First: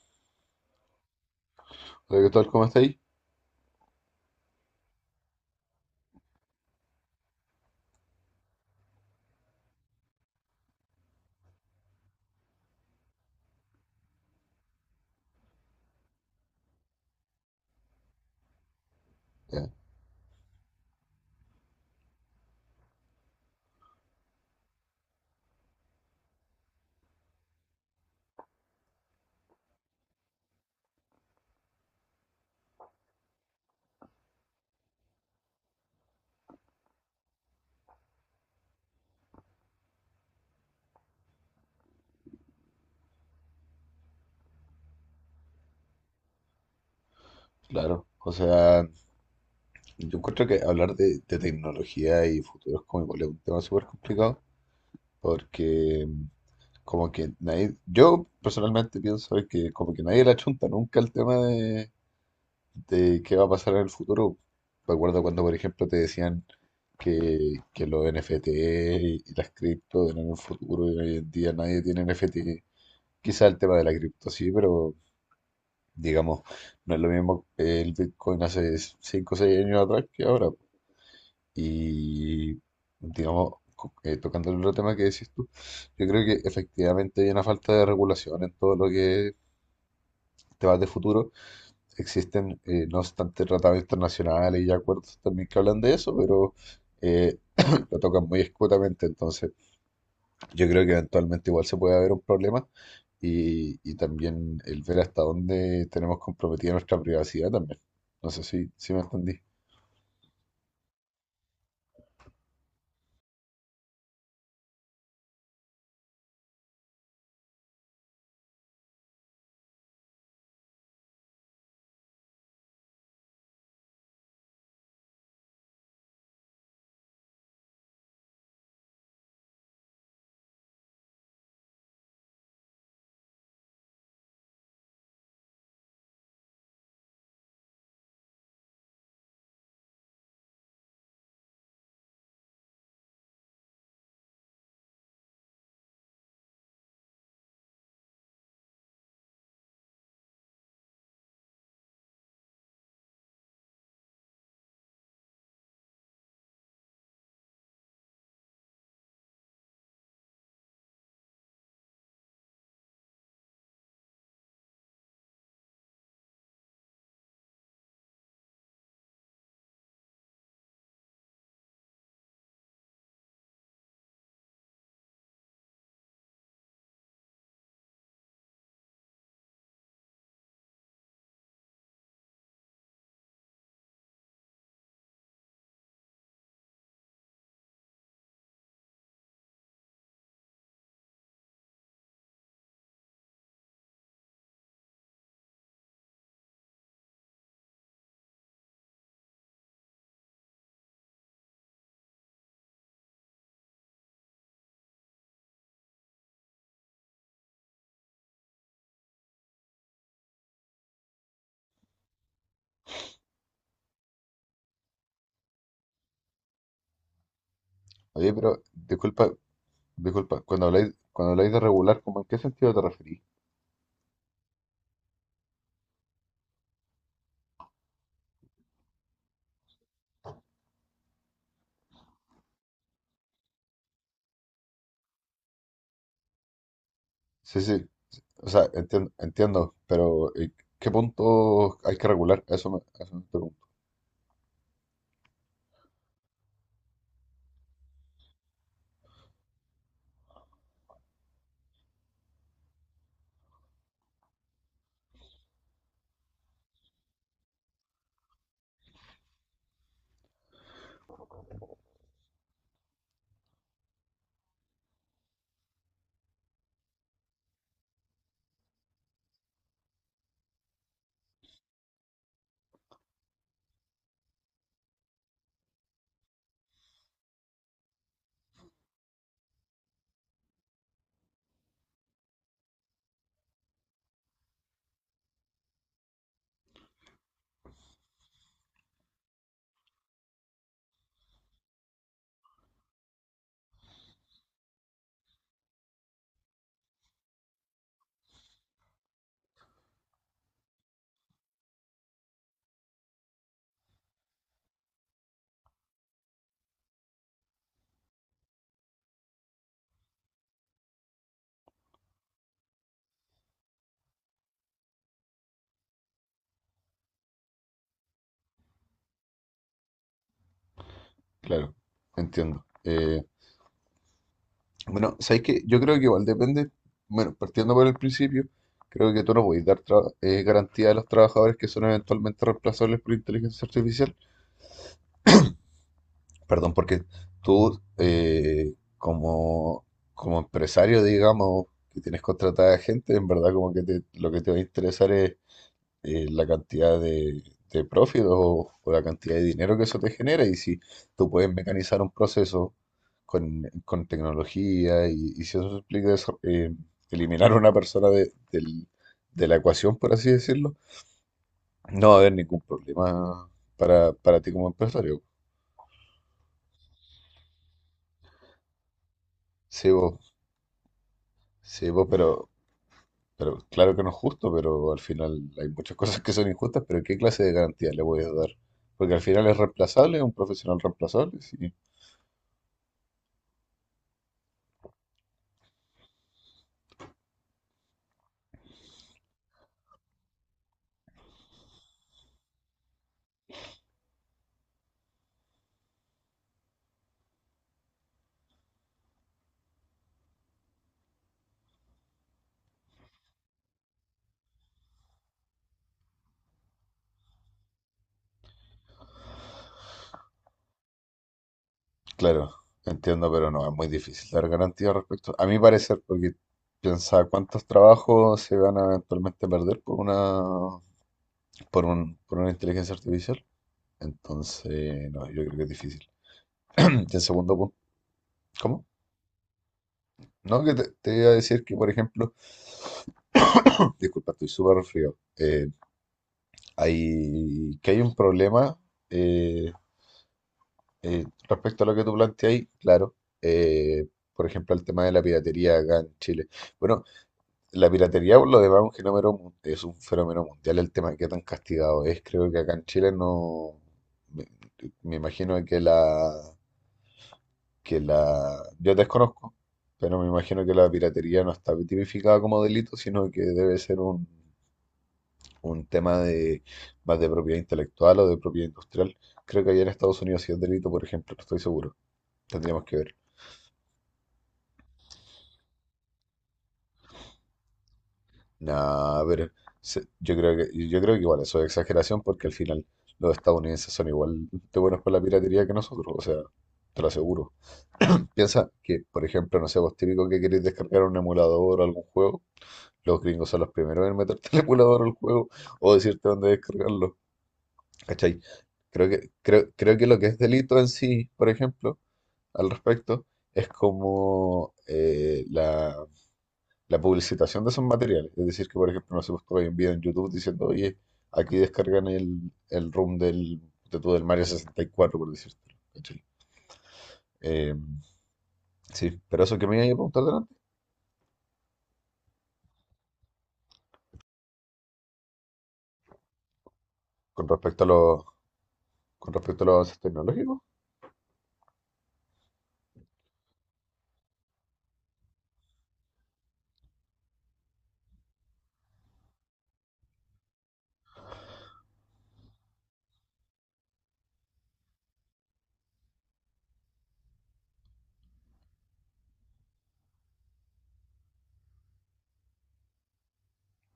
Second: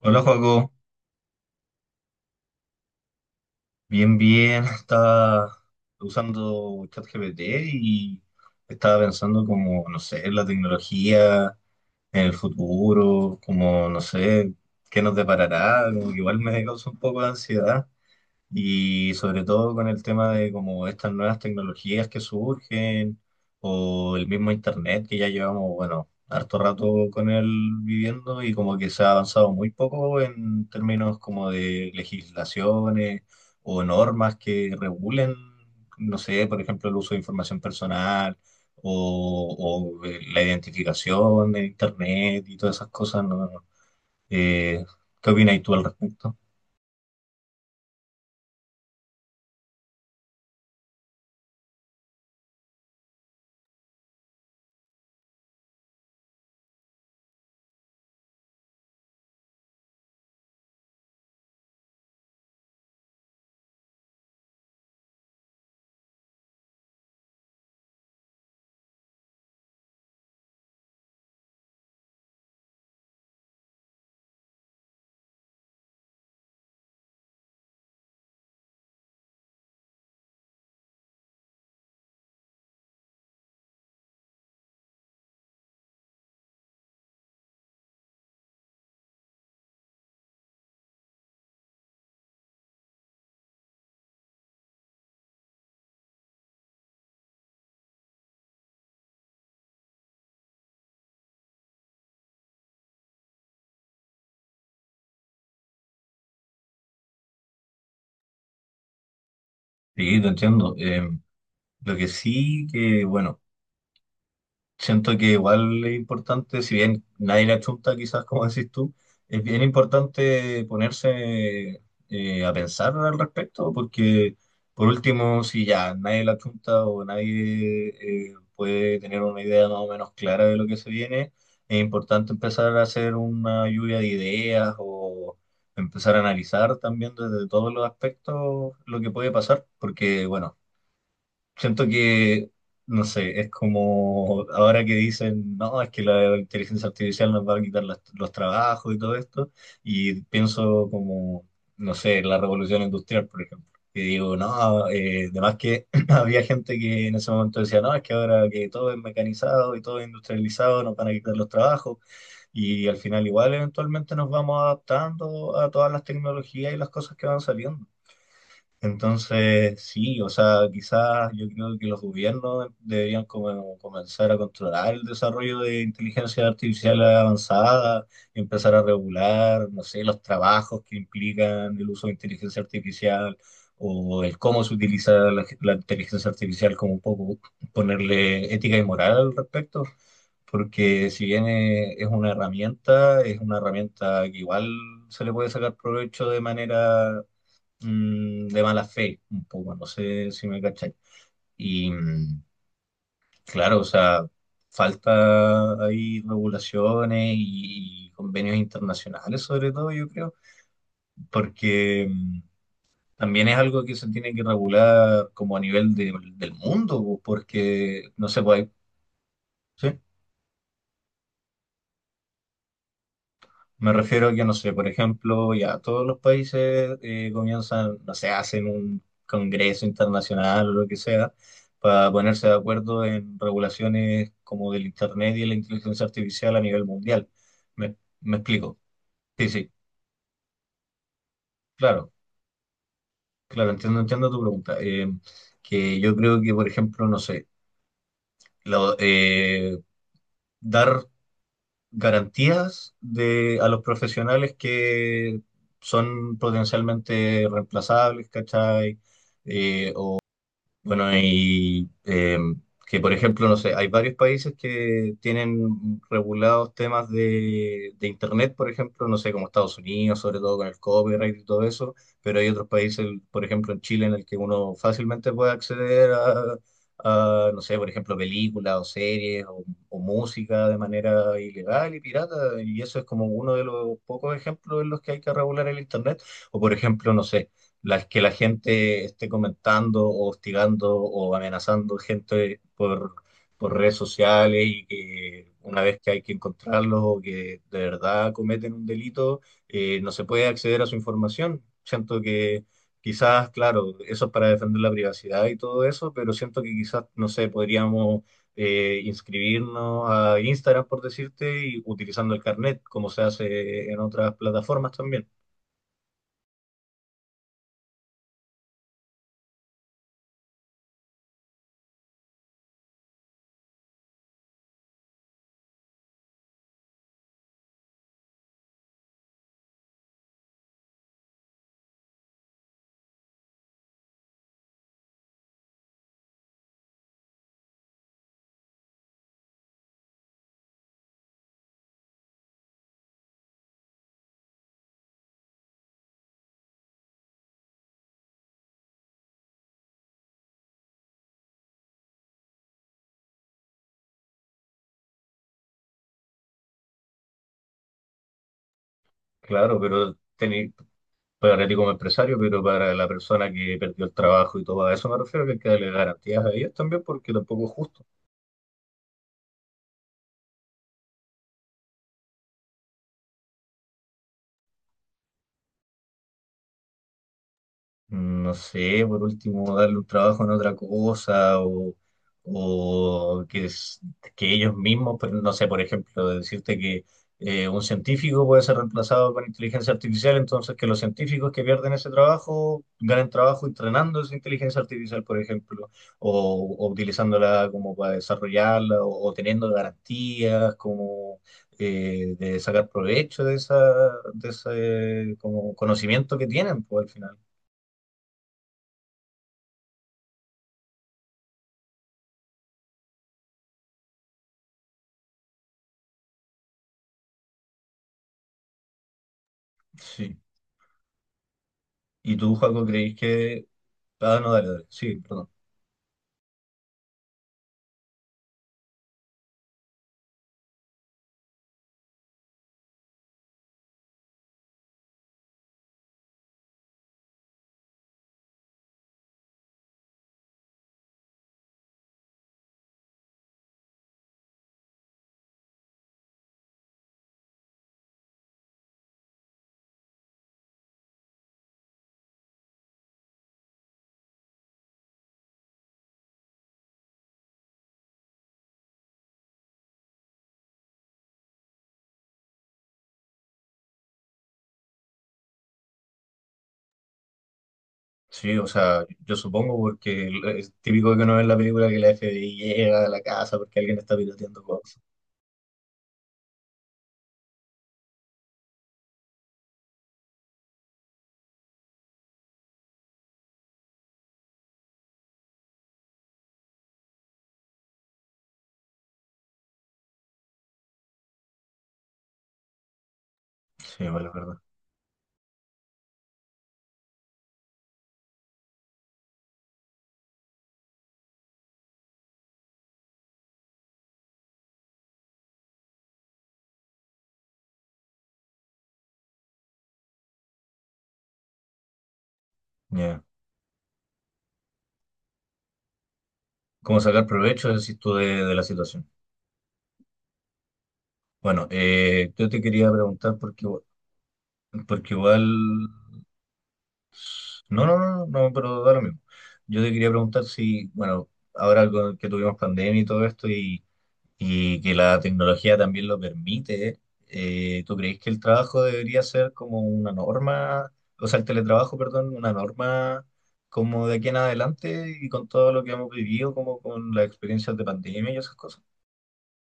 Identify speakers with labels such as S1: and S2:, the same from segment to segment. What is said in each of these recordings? S1: Hola, Joaco.
S2: Hola, ¿qué tal? ¿Cómo estáis?
S1: Bien, bien. Estaba usando ChatGPT y estaba pensando como, no sé, en la tecnología, en el futuro, como, no sé, qué nos deparará. Como que igual me causa un poco de ansiedad. Y sobre
S2: Ya,
S1: todo con el tema de como estas nuevas tecnologías que surgen o el mismo internet que ya llevamos, bueno, harto rato con él viviendo y como que se ha avanzado muy poco en términos como de legislaciones o normas que regulen, no sé, por ejemplo, el uso de información personal o la identificación de internet y todas esas cosas, ¿no? Eh, ¿Qué opinas tú al respecto?
S2: claro. O sea, yo encuentro que hablar de tecnología y futuros como igual es un tema súper complicado porque como que nadie, yo personalmente pienso que como que nadie la chunta nunca el tema de qué va a pasar en el futuro. Me acuerdo cuando, por ejemplo, te decían que los NFT y las cripto eran el futuro y hoy en día nadie tiene NFT. Quizá el tema de la cripto sí, pero digamos, no es lo mismo el Bitcoin hace 5 o 6 años atrás que ahora. Y digamos, tocando el otro tema que decís tú, yo creo que efectivamente hay una falta de regulación en todo lo que es temas de futuro. Existen, no obstante, tratados internacionales y acuerdos también que hablan de eso, pero eh, lo tocan muy escuetamente. Entonces, yo creo que eventualmente igual se puede haber un problema y también el ver hasta dónde tenemos comprometida nuestra privacidad también. No sé si me entendí.
S1: Sí, te entiendo. Lo que sí que, bueno, siento que igual es importante, si bien nadie la chunta, quizás como decís tú, es bien importante ponerse a pensar al respecto, porque por último, si ya nadie la chunta o nadie puede tener una idea más o menos clara de lo que se viene, es importante empezar a hacer una lluvia de ideas o empezar a analizar también desde todos los aspectos lo que puede pasar, porque, bueno, siento que, no sé, es como ahora que dicen, no, es que la inteligencia artificial nos va a quitar las- los trabajos y todo esto, y pienso como, no sé, la revolución industrial, por ejemplo. Y digo, no, además que había gente que en ese momento decía, no, es que ahora que todo es mecanizado y todo es industrializado, nos van a quitar los trabajos, y al final igual eventualmente nos vamos adaptando a todas las tecnologías y las cosas que van saliendo. Entonces, sí, o sea, quizás yo creo que los gobiernos deberían como comenzar a controlar el desarrollo de inteligencia artificial avanzada, empezar a regular, no sé, los trabajos que implican el uso de inteligencia artificial o el cómo se utiliza la inteligencia artificial, como un poco ponerle ética y moral al respecto porque si bien es una herramienta que igual se le puede sacar provecho de manera de mala fe, un poco, no sé si me cacháis. Y claro, o sea, falta ahí regulaciones y, convenios internacionales, sobre todo, yo creo, porque también es algo que se tiene que regular como a nivel de- del mundo, porque no
S2: Oye,
S1: se
S2: pero
S1: puede.
S2: disculpa,
S1: ¿Sí?
S2: disculpa, cuando habláis de regular, ¿cómo en qué sentido te referís?
S1: Me refiero a que, no sé, por ejemplo, ya todos los países comienzan, no sé, hacen un congreso internacional o lo que sea, para ponerse de acuerdo en regulaciones como del Internet y la inteligencia artificial a nivel mundial.
S2: Sí, sí,
S1: ¿Me, me
S2: o sea,
S1: explico? Sí, sí,
S2: entiendo, pero ¿qué punto hay que
S1: claro,
S2: regular? A eso a eso me pregunto.
S1: claro, entiendo, entiendo tu pregunta. Que yo creo que, por ejemplo, no sé, lo- dar garantías de, a los profesionales que son potencialmente reemplazables, ¿cachai? Eh, bueno, y que por ejemplo, no sé, hay varios países que tienen regulados temas de Internet, por ejemplo, no sé, como Estados Unidos, sobre todo con el copyright y todo eso, pero hay otros países, por ejemplo, en Chile, en el que uno fácilmente puede acceder a, no sé, por ejemplo, películas o series o música de manera ilegal y pirata, y eso es como uno de los pocos ejemplos en los que hay que regular el Internet, o por ejemplo, no sé las que la gente esté comentando o hostigando o amenazando gente por redes sociales y que una vez que hay que encontrarlos o que de verdad cometen un delito, no se puede acceder a su información. Siento que quizás, claro, eso es para defender la privacidad y todo eso, pero siento que quizás, no sé, podríamos... inscribirnos a Instagram, por decirte, y utilizando el carnet, como se hace en otras plataformas también.
S2: Claro, entiendo. Bueno, sabéis que yo creo que igual depende, bueno, partiendo por el principio, creo que tú no podéis dar garantía a los trabajadores que son eventualmente reemplazables por inteligencia artificial. Perdón, porque tú, como empresario, digamos, que tienes contratada gente, en verdad como que lo que te va a interesar es la cantidad de profit o la cantidad de dinero que eso te genera. Y si tú puedes mecanizar un proceso con tecnología y si eso implica eso, eliminar a una persona de la ecuación, por así decirlo, no va a haber ningún problema
S1: Claro, pero
S2: para ti como
S1: teni-
S2: empresario.
S1: para a ti como empresario, pero para la persona que perdió el trabajo y todo, a eso me refiero, que hay que
S2: Sí,
S1: darle
S2: vos,
S1: garantías a ellos también, porque tampoco es
S2: sí, vos,
S1: justo.
S2: pero claro que no es justo, pero al final hay muchas cosas que son injustas, pero ¿qué clase de garantía le voy a dar? Porque al final es reemplazable, es un profesional reemplazable, sí.
S1: No sé, por último, darle un trabajo en otra cosa o que, es- que ellos mismos, pero no sé, por ejemplo, decirte que un científico puede ser reemplazado con inteligencia artificial, entonces que los científicos que pierden ese trabajo ganen trabajo entrenando esa inteligencia artificial, por ejemplo, o utilizándola como para desarrollarla o teniendo garantías como de sacar provecho de, esa, de ese como conocimiento que tienen, pues al final.
S2: Claro, entiendo, pero no, es muy difícil dar garantía respecto, a mi parecer, porque piensa cuántos trabajos se van a eventualmente perder por por una inteligencia artificial.
S1: Sí.
S2: Entonces, no, yo creo que es difícil.
S1: ¿Y tú, Joaco,
S2: Y el
S1: creís
S2: segundo punto,
S1: que... Ah, no, dale,
S2: ¿cómo?
S1: dale. Sí, perdón.
S2: No, que te iba a decir que, por ejemplo, disculpa, estoy súper resfriado. Que hay un problema eh, respecto a lo que tú planteas claro. eh, por ejemplo, el tema de la piratería acá en Chile. Bueno, la piratería, por lo demás, es un fenómeno, es un fenómeno mundial el tema que tan castigado es. Creo que acá en Chile no. Me, me imagino que la, que la, yo desconozco, pero me imagino que la piratería no está tipificada como delito, sino que debe ser un tema de más de propiedad intelectual o de propiedad industrial. Creo que allá en Estados Unidos sí es delito, por ejemplo, no estoy seguro.
S1: Sí, o
S2: Tendríamos que ver.
S1: sea, yo supongo porque es típico que uno ve en la película que la FBI llega a la casa porque alguien está piloteando cosas.
S2: No, pero yo creo que igual eso es exageración porque al final los estadounidenses son igual de buenos con la piratería que nosotros, o sea, te lo aseguro. Piensa que, por ejemplo, no sé, vos típico que querés descargar un emulador o algún juego, los gringos son los primeros en meterte el emulador al juego o decirte dónde descargarlo,
S1: Sí,
S2: ¿cachai?
S1: vale, es verdad.
S2: Creo que, creo, creo que lo que es delito en sí, por ejemplo, al respecto, es como la publicitación de esos materiales. Es decir, que por ejemplo, no sé, pues tú hay un video en YouTube diciendo, oye, aquí descargan el ROM del Mario 64, por decirte.
S1: Ya.
S2: Sí, pero eso que me iba a preguntar delante,
S1: ¿Cómo sacar provecho, decís tú, de la situación? Bueno, yo te quería
S2: con
S1: preguntar
S2: respecto a los,
S1: porque
S2: con
S1: igual...
S2: respecto a los avances tecnológicos,
S1: No, no, no, no, pero da lo mismo. Yo te quería preguntar si, bueno, ahora con- que tuvimos pandemia y todo esto y que la tecnología también lo permite, ¿tú crees que el trabajo debería ser como una norma, o sea, el teletrabajo, perdón, una norma como de aquí en adelante y con todo lo que hemos vivido, como con las experiencias de pandemia y esas cosas?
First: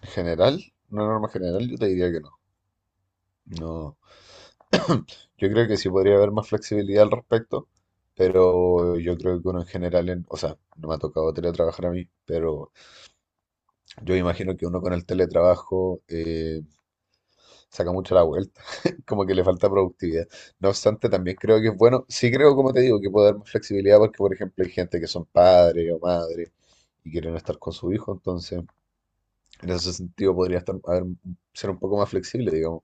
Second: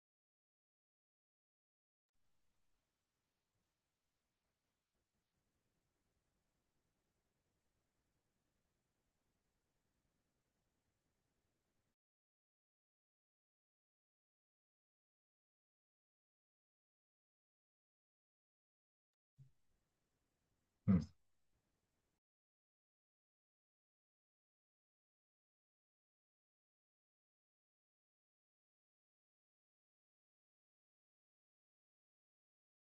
S2: en general, una norma general, yo te diría que no. No, yo creo que sí podría haber más flexibilidad al respecto, pero yo creo que uno en general, o sea, no me ha tocado teletrabajar a mí, pero yo imagino que uno con el teletrabajo saca mucho la vuelta, como que le falta productividad. No
S1: Mm.
S2: obstante, también creo que es bueno, sí creo, como te digo, que puede dar más flexibilidad porque, por ejemplo, hay gente que son padres o madres y quieren estar con su hijo, entonces en ese sentido podría ser un poco más flexible, digamos.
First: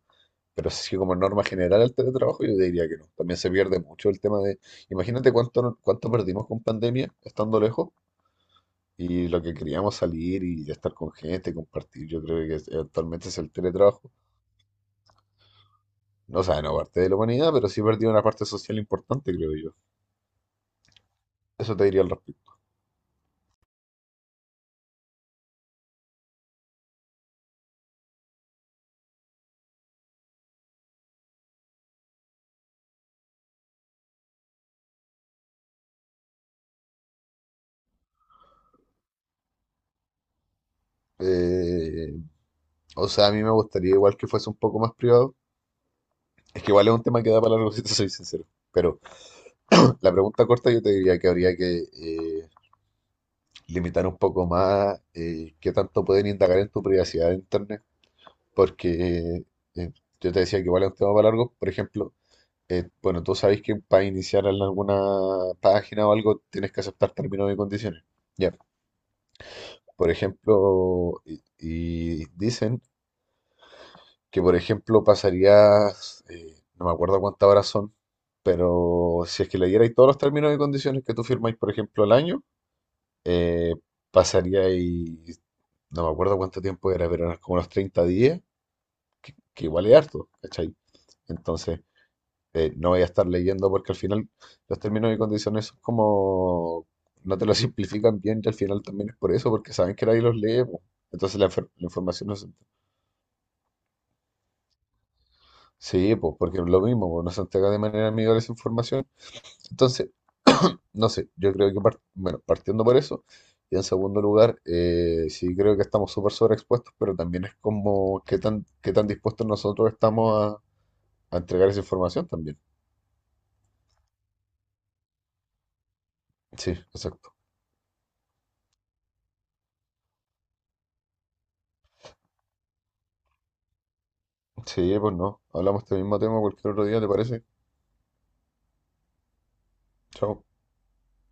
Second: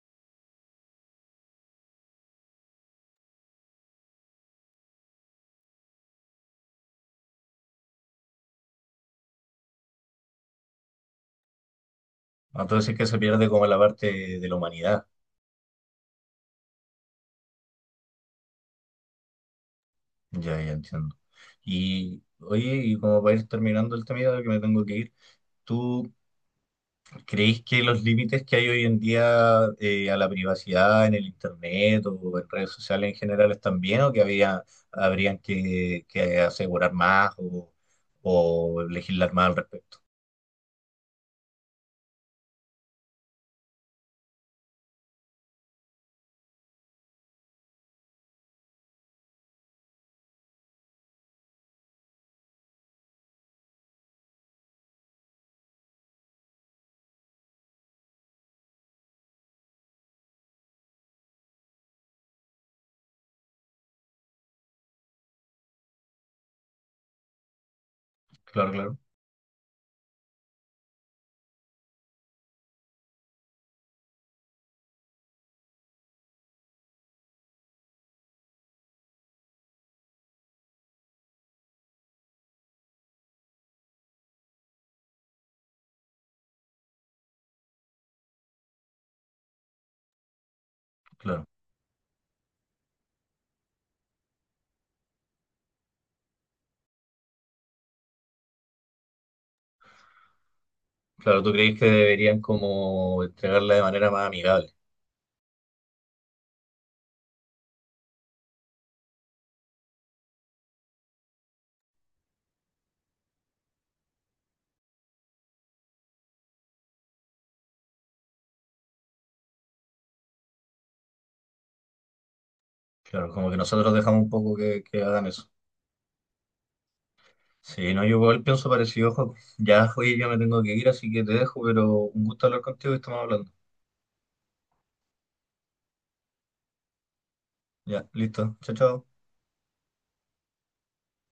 S2: Pero sí, como norma general el teletrabajo, yo diría que no. También se pierde mucho el tema de, imagínate cuánto, no- cuánto perdimos con pandemia estando lejos y lo que queríamos salir y estar con gente, compartir, yo creo que
S1: Entonces es que se
S2: actualmente es
S1: pierde
S2: el
S1: como la parte
S2: teletrabajo.
S1: de la humanidad,
S2: No, o sea, no parte de la humanidad, pero sí perdió una parte social importante, creo yo.
S1: ya, ya entiendo.
S2: Eso te diría al
S1: Y
S2: respecto.
S1: oye, y como para ir terminando el tema, ya que me tengo que ir, ¿tú ¿creéis que los límites que hay hoy en día a la privacidad en el internet o en redes sociales en general están bien o que había, habrían que asegurar más o legislar más al respecto?
S2: Eh, o sea, a mí me gustaría igual que fuese un poco más privado. Es que igual es un tema que da para largo, si te soy sincero. Pero la pregunta corta yo te diría que habría que limitar un poco más qué tanto pueden indagar en tu privacidad de internet. Porque eh, yo te decía que igual es un tema para largo. Por ejemplo, bueno, tú sabes que para iniciar en alguna página o algo tienes que aceptar términos y condiciones. Ya.
S1: Claro, claro,
S2: Por ejemplo, y dicen que, por ejemplo, pasarías, no me acuerdo cuántas horas son, pero si es que leyerais todos los términos y condiciones que tú firmáis, por ejemplo, al año, eh, pasaríais, no me acuerdo cuánto tiempo era, pero eran como unos 30 días, que igual es harto, ¿cachai?
S1: claro.
S2: Entonces, no voy a estar leyendo porque al final los términos y condiciones son como, no te lo simplifican bien y al final también es por eso, porque saben que nadie los lee, po. Entonces
S1: Claro,
S2: la,
S1: ¿tú creéis
S2: la
S1: que
S2: información no,
S1: deberían como entregarla de manera más amigable?
S2: sí, pues, porque es lo mismo, pues, no se entrega de manera amigable esa información. Entonces, no sé, yo creo que, bueno, partiendo por eso, y en segundo lugar, sí creo que estamos súper sobreexpuestos, pero también es como qué tan dispuestos nosotros estamos a entregar esa información también.
S1: Claro, como que nosotros dejamos un poco que hagan eso.
S2: Sí, exacto.
S1: Sí, no, yo igual pienso parecido, Joaco. Ya, oye, ya me tengo que ir, así que te dejo, pero un gusto hablar contigo y estamos hablando.
S2: Sí, pues no, hablamos de este mismo tema cualquier otro día, ¿te parece?
S1: Ya, listo. Chao, chao.
S2: Chao.